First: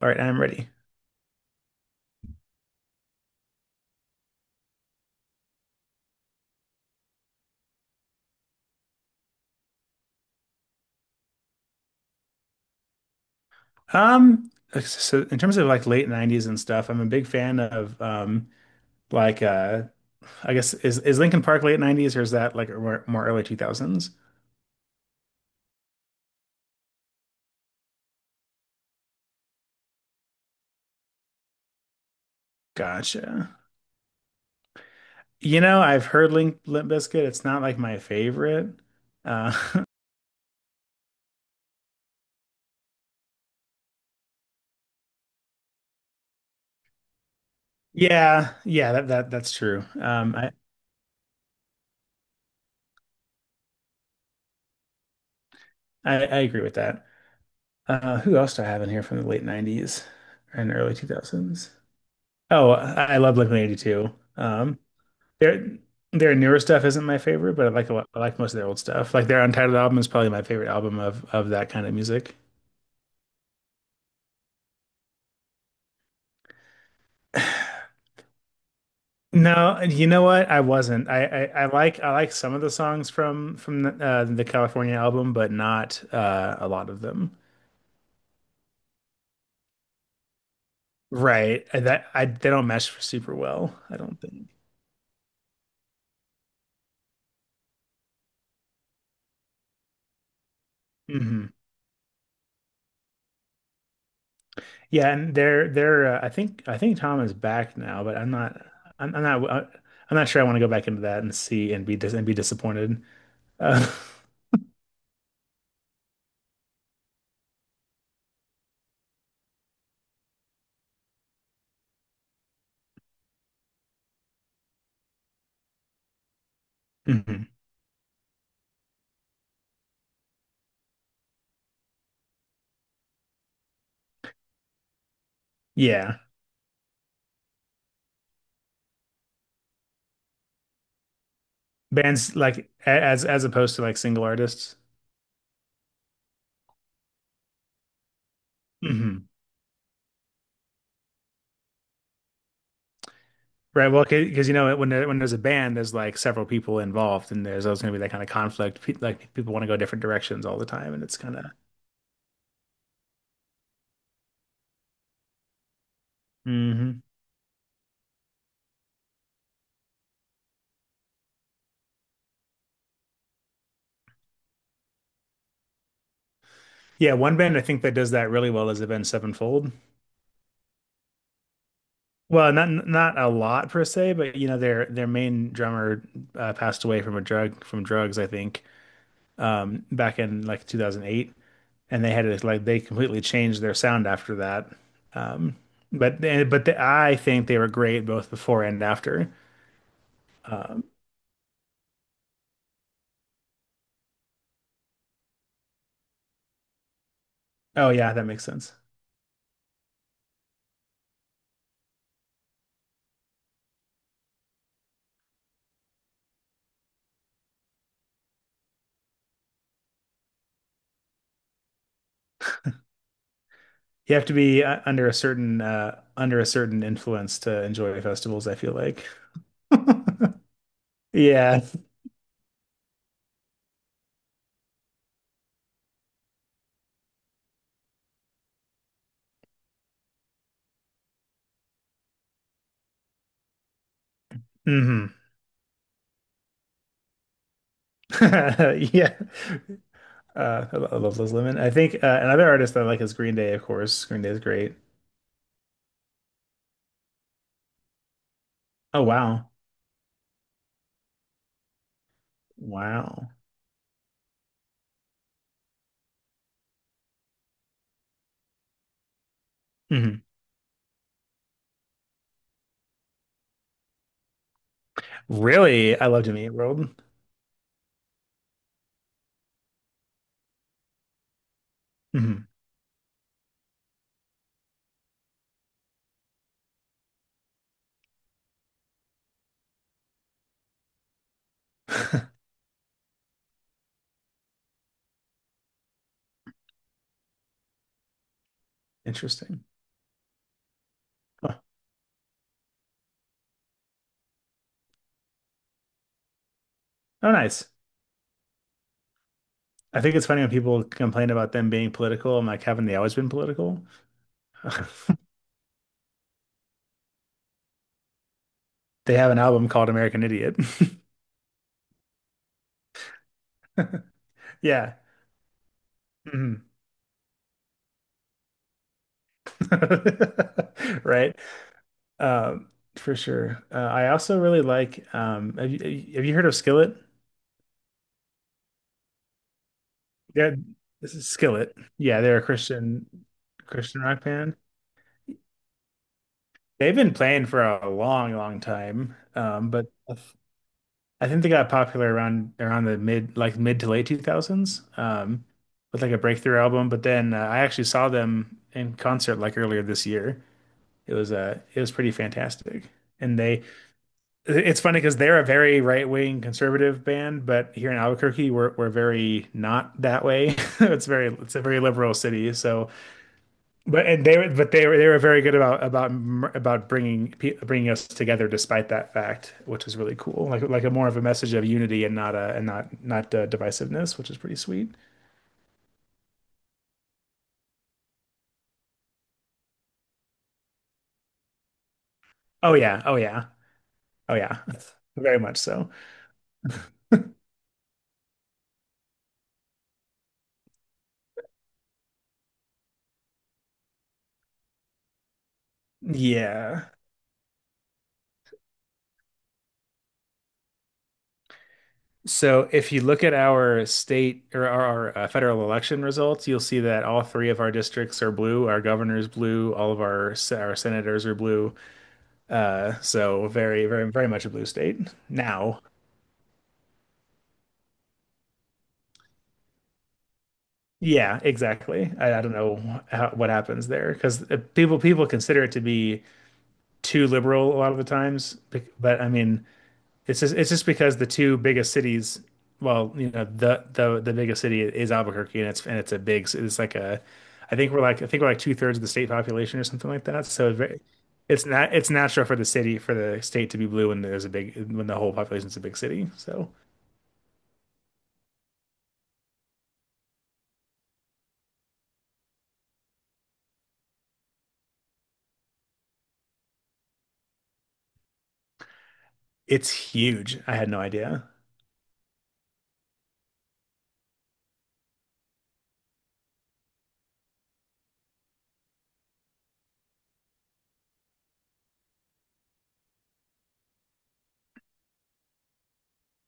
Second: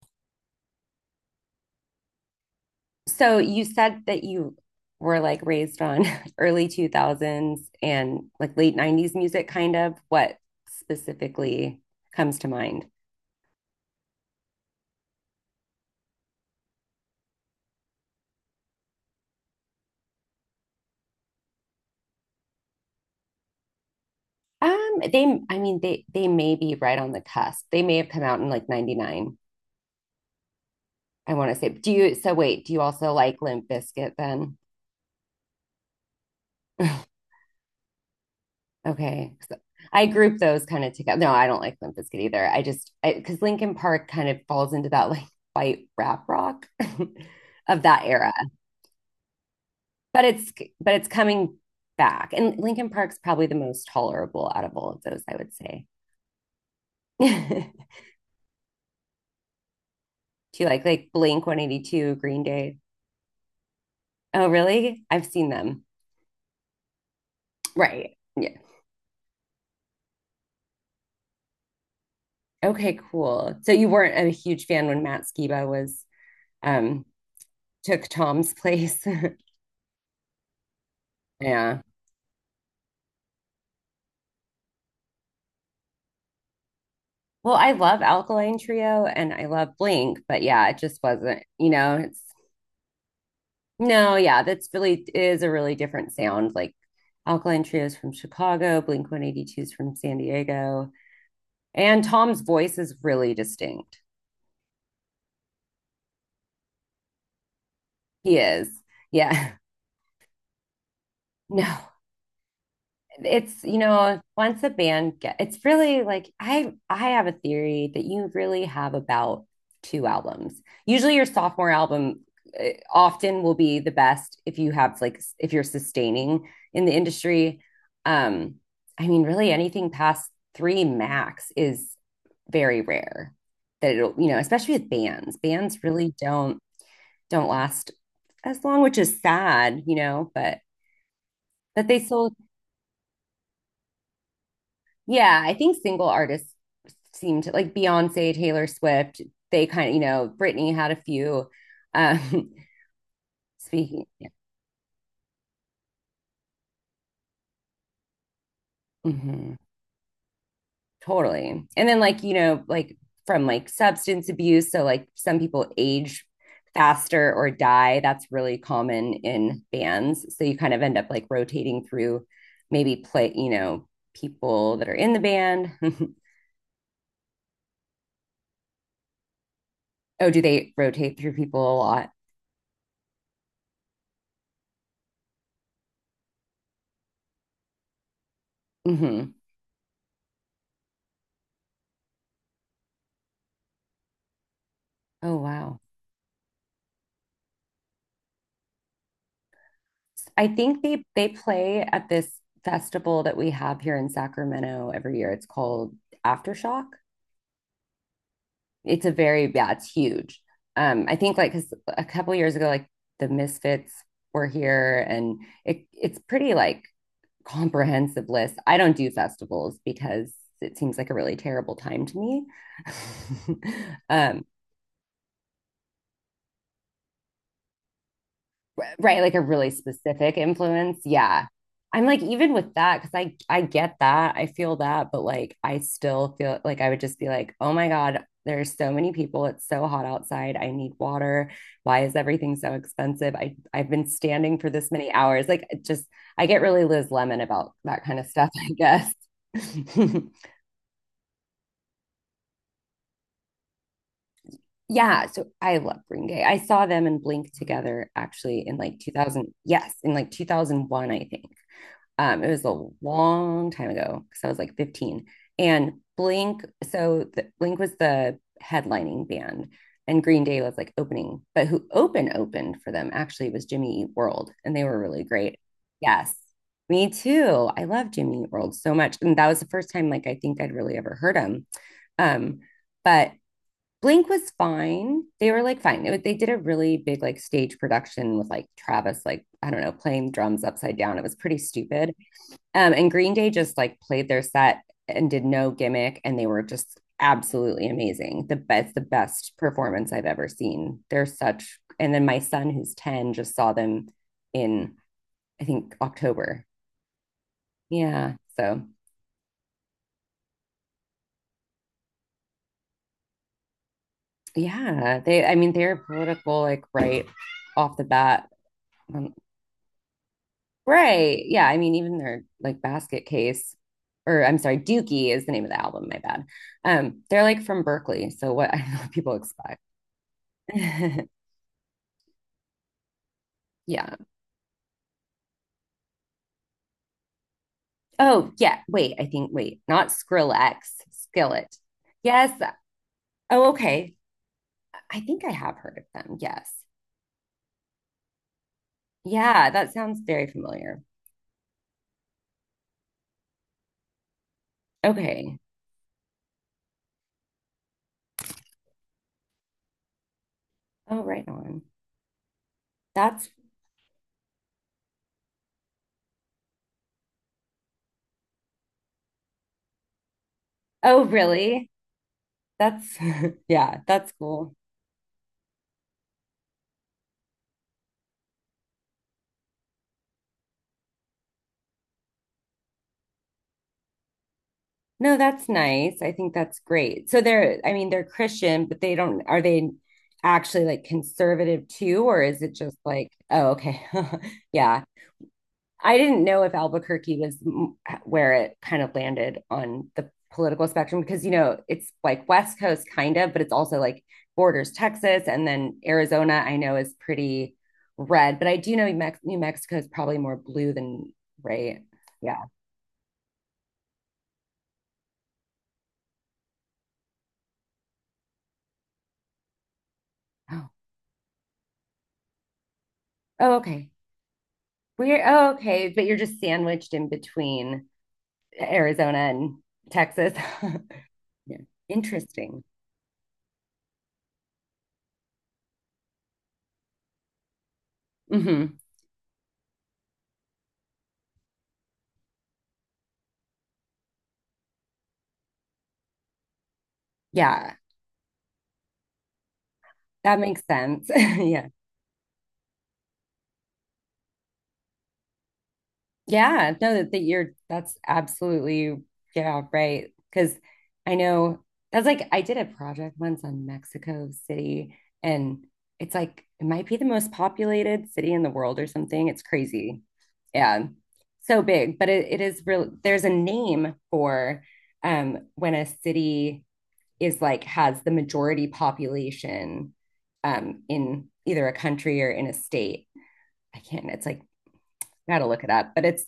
All right, I'm ready. So you said that you were like raised on early 2000s and like late 90s music kind of. What specifically comes to mind? Um, so in terms of like late 90s and stuff, I'm a big fan of like uh I guess is Linkin Park late 90s, or is that like more, more early 2000s? They I mean they may be right on the cusp. They may have come out in like 99. I want to say. Do you wait, do you also like Gotcha. Limp Bizkit then? You know, I've heard Link Limp Bizkit. It's not like my favorite. Okay. Uh So I group those kind of together. No, I don't like Limp Bizkit either. Because Linkin Park kind of falls into that like white rap rock of that era. yeah, yeah, that's true. but it's but it's coming back. And Lincoln Park's probably the most tolerable out of all of those, I would say. I agree with that. Do Uh, who else do I have in here from the late 90s you and like early Blink 2000s? 182, Green Oh, Day? I love Blink-182. Oh, really? I've seen Their them. Newer stuff isn't my favorite, but I like a lot, Right. I like Yeah. most of their old stuff. Like their Untitled album is probably my favorite album of that kind of music. Okay, cool. So you weren't a huge fan when Matt Skiba was um took Tom's place. No, you know what? I wasn't. Yeah. I like some of the songs from the California album, but not a lot of them. Well, I love Alkaline Trio and I love Blink, but yeah, it just wasn't, Right. I- That it's I They don't mesh super well, I no, don't yeah, think. that's really is a really different sound. Like Alkaline Trio's from Chicago, Blink 182's from San Diego, Hmm and Tom's voice is really distinct. Yeah, and they're I think Tom is back now, but He is. Yeah. I'm not sure I want to go back into that and see and No, be disappointed. Uh, once a band get, it's really like I have a theory that you really have about two albums. Usually your sophomore album often will be the best if you have like if you're sustaining in the hmm industry. Um, I mean, really anything past three max is very rare that it'll especially with bands. Bands really Yeah. Don't last as long, which is sad, you know, but they still. Bands like as opposed to like single artists. Yeah, I think single artists seem to like Beyonce, Taylor Swift, Hmm they kind of, you know, Britney had a few. Um, Right. Well, speaking, yeah, because you know when there's a band, there's like several people involved, and there's always going to be that kind of conflict. Pe like People hmm want to go different directions all the time, and it's kind of. totally. And then, like, you know, like from like substance abuse. So, like, some people age Hmm faster or die. That's really common in bands. So, you kind of end up like rotating through maybe play, you know, people that are in the band. Yeah, one band I think that does that really well is the band Sevenfold. Oh, do they rotate through people a lot? Well, not a lot per se, but you know their main drummer passed away from drugs, I think, hmm back in like 2008. And they had to like they completely changed their sound after that. Oh, Um, wow. but I think they were great both before and after. I think they play at this festival that we have here in Sacramento every year. It's called Aftershock. Oh yeah, that makes sense. It's a very, yeah, it's huge. I think like because a couple years ago, like the Misfits were here, and it's pretty like comprehensive list. I don't do festivals because it seems like a really terrible time to me. You have to Um, be under a certain influence to enjoy festivals, I feel like. right, like a really specific influence, yeah. Yeah. I'm like, even with that, because I get that, I feel that, but like I still feel like I would just be like, oh my god, there's so many people, it's so hot outside, I need water, why is everything so expensive, I've been standing for this many hmm hours, like it just, I get really Liz Lemon about that kind of stuff, I guess. Yeah. I love Liz Lemon. I think another artist that I like is Green Day, of course. Green Day is great. Yeah, so I love Green Day. I saw them and Blink together actually in like Oh 2000, wow. yes, in like 2001, I think. It was a Wow. long time ago because I was like 15. And Blink, Blink was the headlining band, hmm and Green Day was like opening. But who opened for them actually was Jimmy Eat World, and they were really great. Really? I love Yes, To Meet World. me too. I love Jimmy Eat World so much, and that was the first time like I think I'd really ever heard him. Hmm Um, but Blink was fine. They were like fine. It they did a really big like stage production with like Travis, like I don't know, playing drums upside down. It was pretty stupid. And Green Day just like played their set and did no gimmick, and they were just absolutely amazing. The best Interesting. performance I've ever seen. They're Huh. such. And then my son, who's ten, just saw them in, I think, October. Oh, nice. Yeah. So I think it's funny when people complain about them being political. I'm like, haven't they always been political? yeah, they, I mean, they're political, like right off the bat. They have Um, an album called American Idiot. right. Yeah. I mean, even their like basket case. Or I'm sorry, Yeah. Dookie is the name of the album. My bad. Mhm. They're like from Berkeley, so what, I know what people expect. Right. Um, for sure. I Yeah. also really like, have you heard of Skillet? Oh, yeah. Wait, I think, wait, not Yeah, Skrillex, this is Skillet. Skillet. Yeah, they're a Yes. Oh, Christian okay. rock band. I think I have heard of them. Yes. They've been playing for a long, long time. Yeah, But that sounds very familiar. I think they got popular around the mid, like mid to late 2000s, Okay. with like a breakthrough album. But then I actually saw them in concert like earlier this year. It Oh, was right it on. was pretty fantastic. And That's, they It's funny because they're a very right-wing conservative band, but here in Albuquerque we're very not that way. Oh, It's a very really? liberal city. So That's, yeah, but and that's they were, but cool. They were very good about about bringing bringing us together despite that fact, which is really cool. Like a more of a message of unity, and not a and not, divisiveness, which is pretty sweet. No, that's nice. I think that's great. So they're, I mean, they're Christian, but they don't, are they actually like conservative too? Or is it Oh just yeah, oh like, yeah, oh, okay. oh yeah, Yeah. very much so. I didn't know if Albuquerque was where it kind of landed on the political spectrum because, you know, it's like West Coast kind of, but it's also like borders Texas, and then Arizona, I Yeah. know, is pretty red, but I do know New Mexico is probably more blue than right. Yeah. So if you look at our state, or our federal election results, you'll see that all three of our districts are blue. Our governor's blue. All of our Oh, senators are blue. So oh, very, okay. very, very much a blue state We're, oh, now. okay, but you're just sandwiched in between Arizona and Texas. Yeah, Yeah. exactly. I don't Interesting. know how, what happens there, because people consider it to be too liberal a lot of the times. Bec- hmm But I mean, it's just because the two biggest cities, well, you know, the biggest city is Albuquerque, and it's a big, it's like a, Yeah, I think we're like two-thirds of the state population or something like that. that So it's makes very, sense. it's Yeah. not, it's natural for the city for the state to be blue when there's a big, when the whole population's a big city. So Yeah, no, that, that you're, that's absolutely, yeah, right. Because I know that's like I did a project once on Mexico City, and it's like it might be the most populated city in the world or something. It's it's crazy. huge. I had no Yeah. idea. So big, but it is real. There's a name for when a city is like has the majority population in either a country or in a state. I can't, it's like gotta look it up, but it's,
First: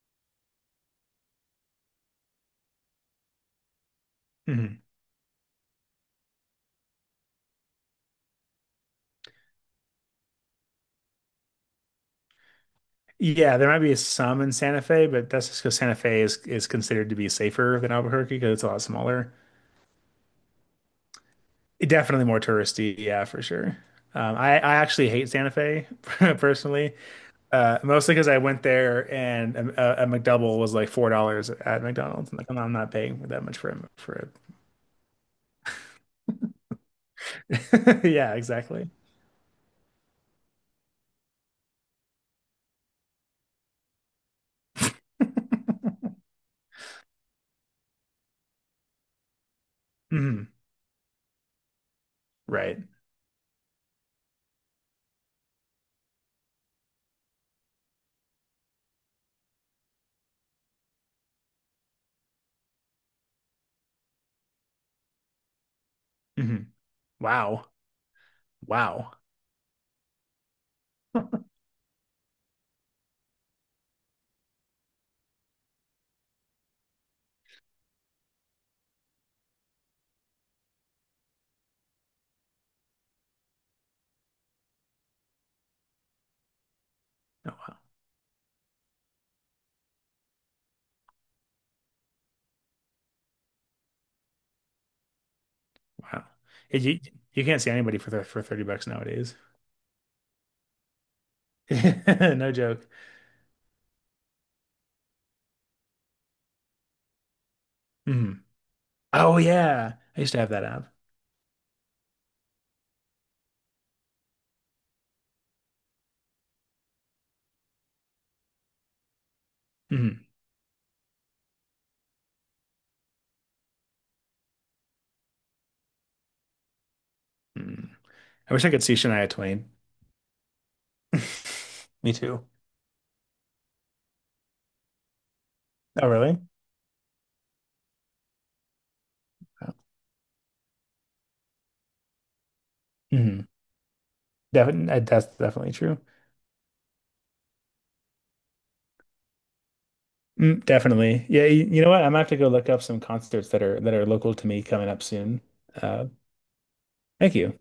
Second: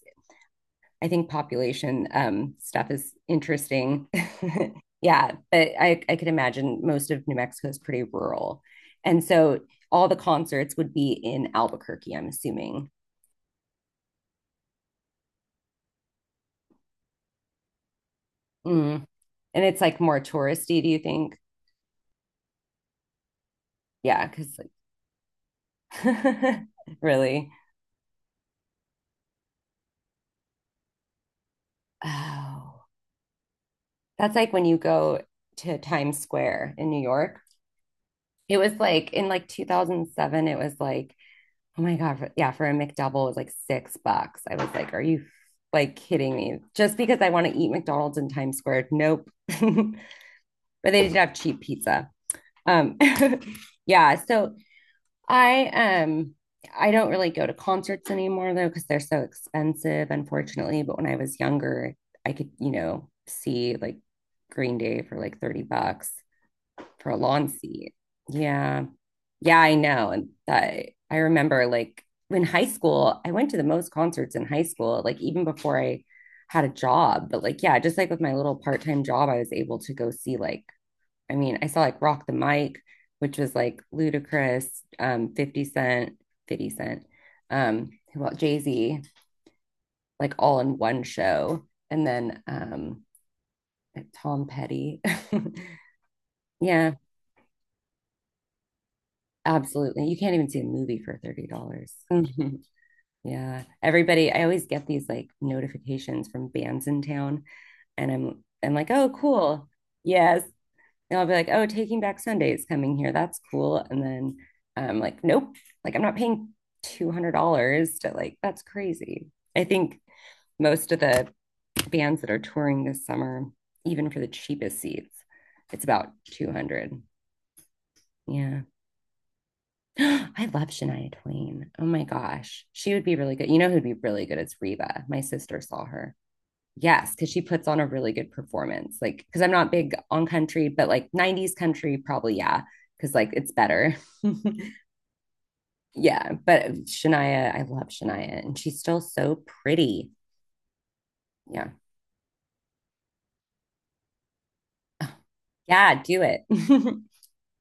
I think population stuff is interesting. Mm-hmm. Yeah, but I could imagine most of New Mexico is pretty rural. And so all the concerts would be in Albuquerque, I'm assuming. Yeah, there might be some in Santa Fe, but that's just because Santa Fe is considered to be safer than Albuquerque because it's a lot Mm. smaller. And it's like more touristy, do you think? Definitely more touristy, yeah, for sure. Yeah, because I actually hate Santa Fe. like, Personally, really. Mostly because I went there and a McDouble was like $4 at McDonald's. I'm like, I'm Oh, not paying that much for it. that's like when you go to Times Square in New York. Yeah, It was exactly. like in like 2007, it was like, oh my god. For, yeah, for a McDouble was like $6. I was like, are you like kidding me? Just because I want to eat McDonald's in Times Square. Nope. but hmm they did have cheap pizza. Right. Um, yeah. So I um I don't really go to concerts anymore though, because they're so expensive, unfortunately. But when I was younger, I could, you know, see like Green Day for like 30 bucks hmm for a lawn Wow. seat. Yeah. Wow. Yeah, I know. And I Oh, remember like in high school, I went to the most concerts in high school, like even before I had a job. But like, yeah, just like with my little part-time job, I was able to go see like, I mean, I saw like Rock the Mic, which was like Ludacris, 50 Cent, 50 Cent, who else? Jay-Z, like all in one show. And then Tom Petty. wow. Yeah, You you can't see anybody for 30 bucks nowadays. absolutely. You can't even see a movie for $30. No joke. Yeah. Everybody, I always get these like notifications from bands in town, and I'm Mhm. I'm like, "Oh, Oh cool. yeah, I used to Yes." have that app. And I'll be like, "Oh, Taking Back Sunday is coming here. That's cool." And then I'm like, "Nope. Like I'm not paying $200 to like that's crazy." I think Mhm. most of the bands that are touring this summer, even for the cheapest seats, it's about 200. Mhm. I Yeah. wish I could see Shania Twain. I love Shania Twain. Oh my Me too. gosh. She would be really good. You know who'd be really good? It's Reba. My sister saw Oh her. really? Yes, because she puts on a really good performance. Like, because I'm not big on country, but like 90s country, probably, yeah, because like Mm-hmm. it's better. Definitely, that's definitely true. Yeah. But Shania, I love Shania and she's still so pretty. Mm, definitely. Yeah, Yeah. you know what? I'm gonna have to go look up some concerts that are local to me coming up soon. Yeah. Uh, Do it. thank you.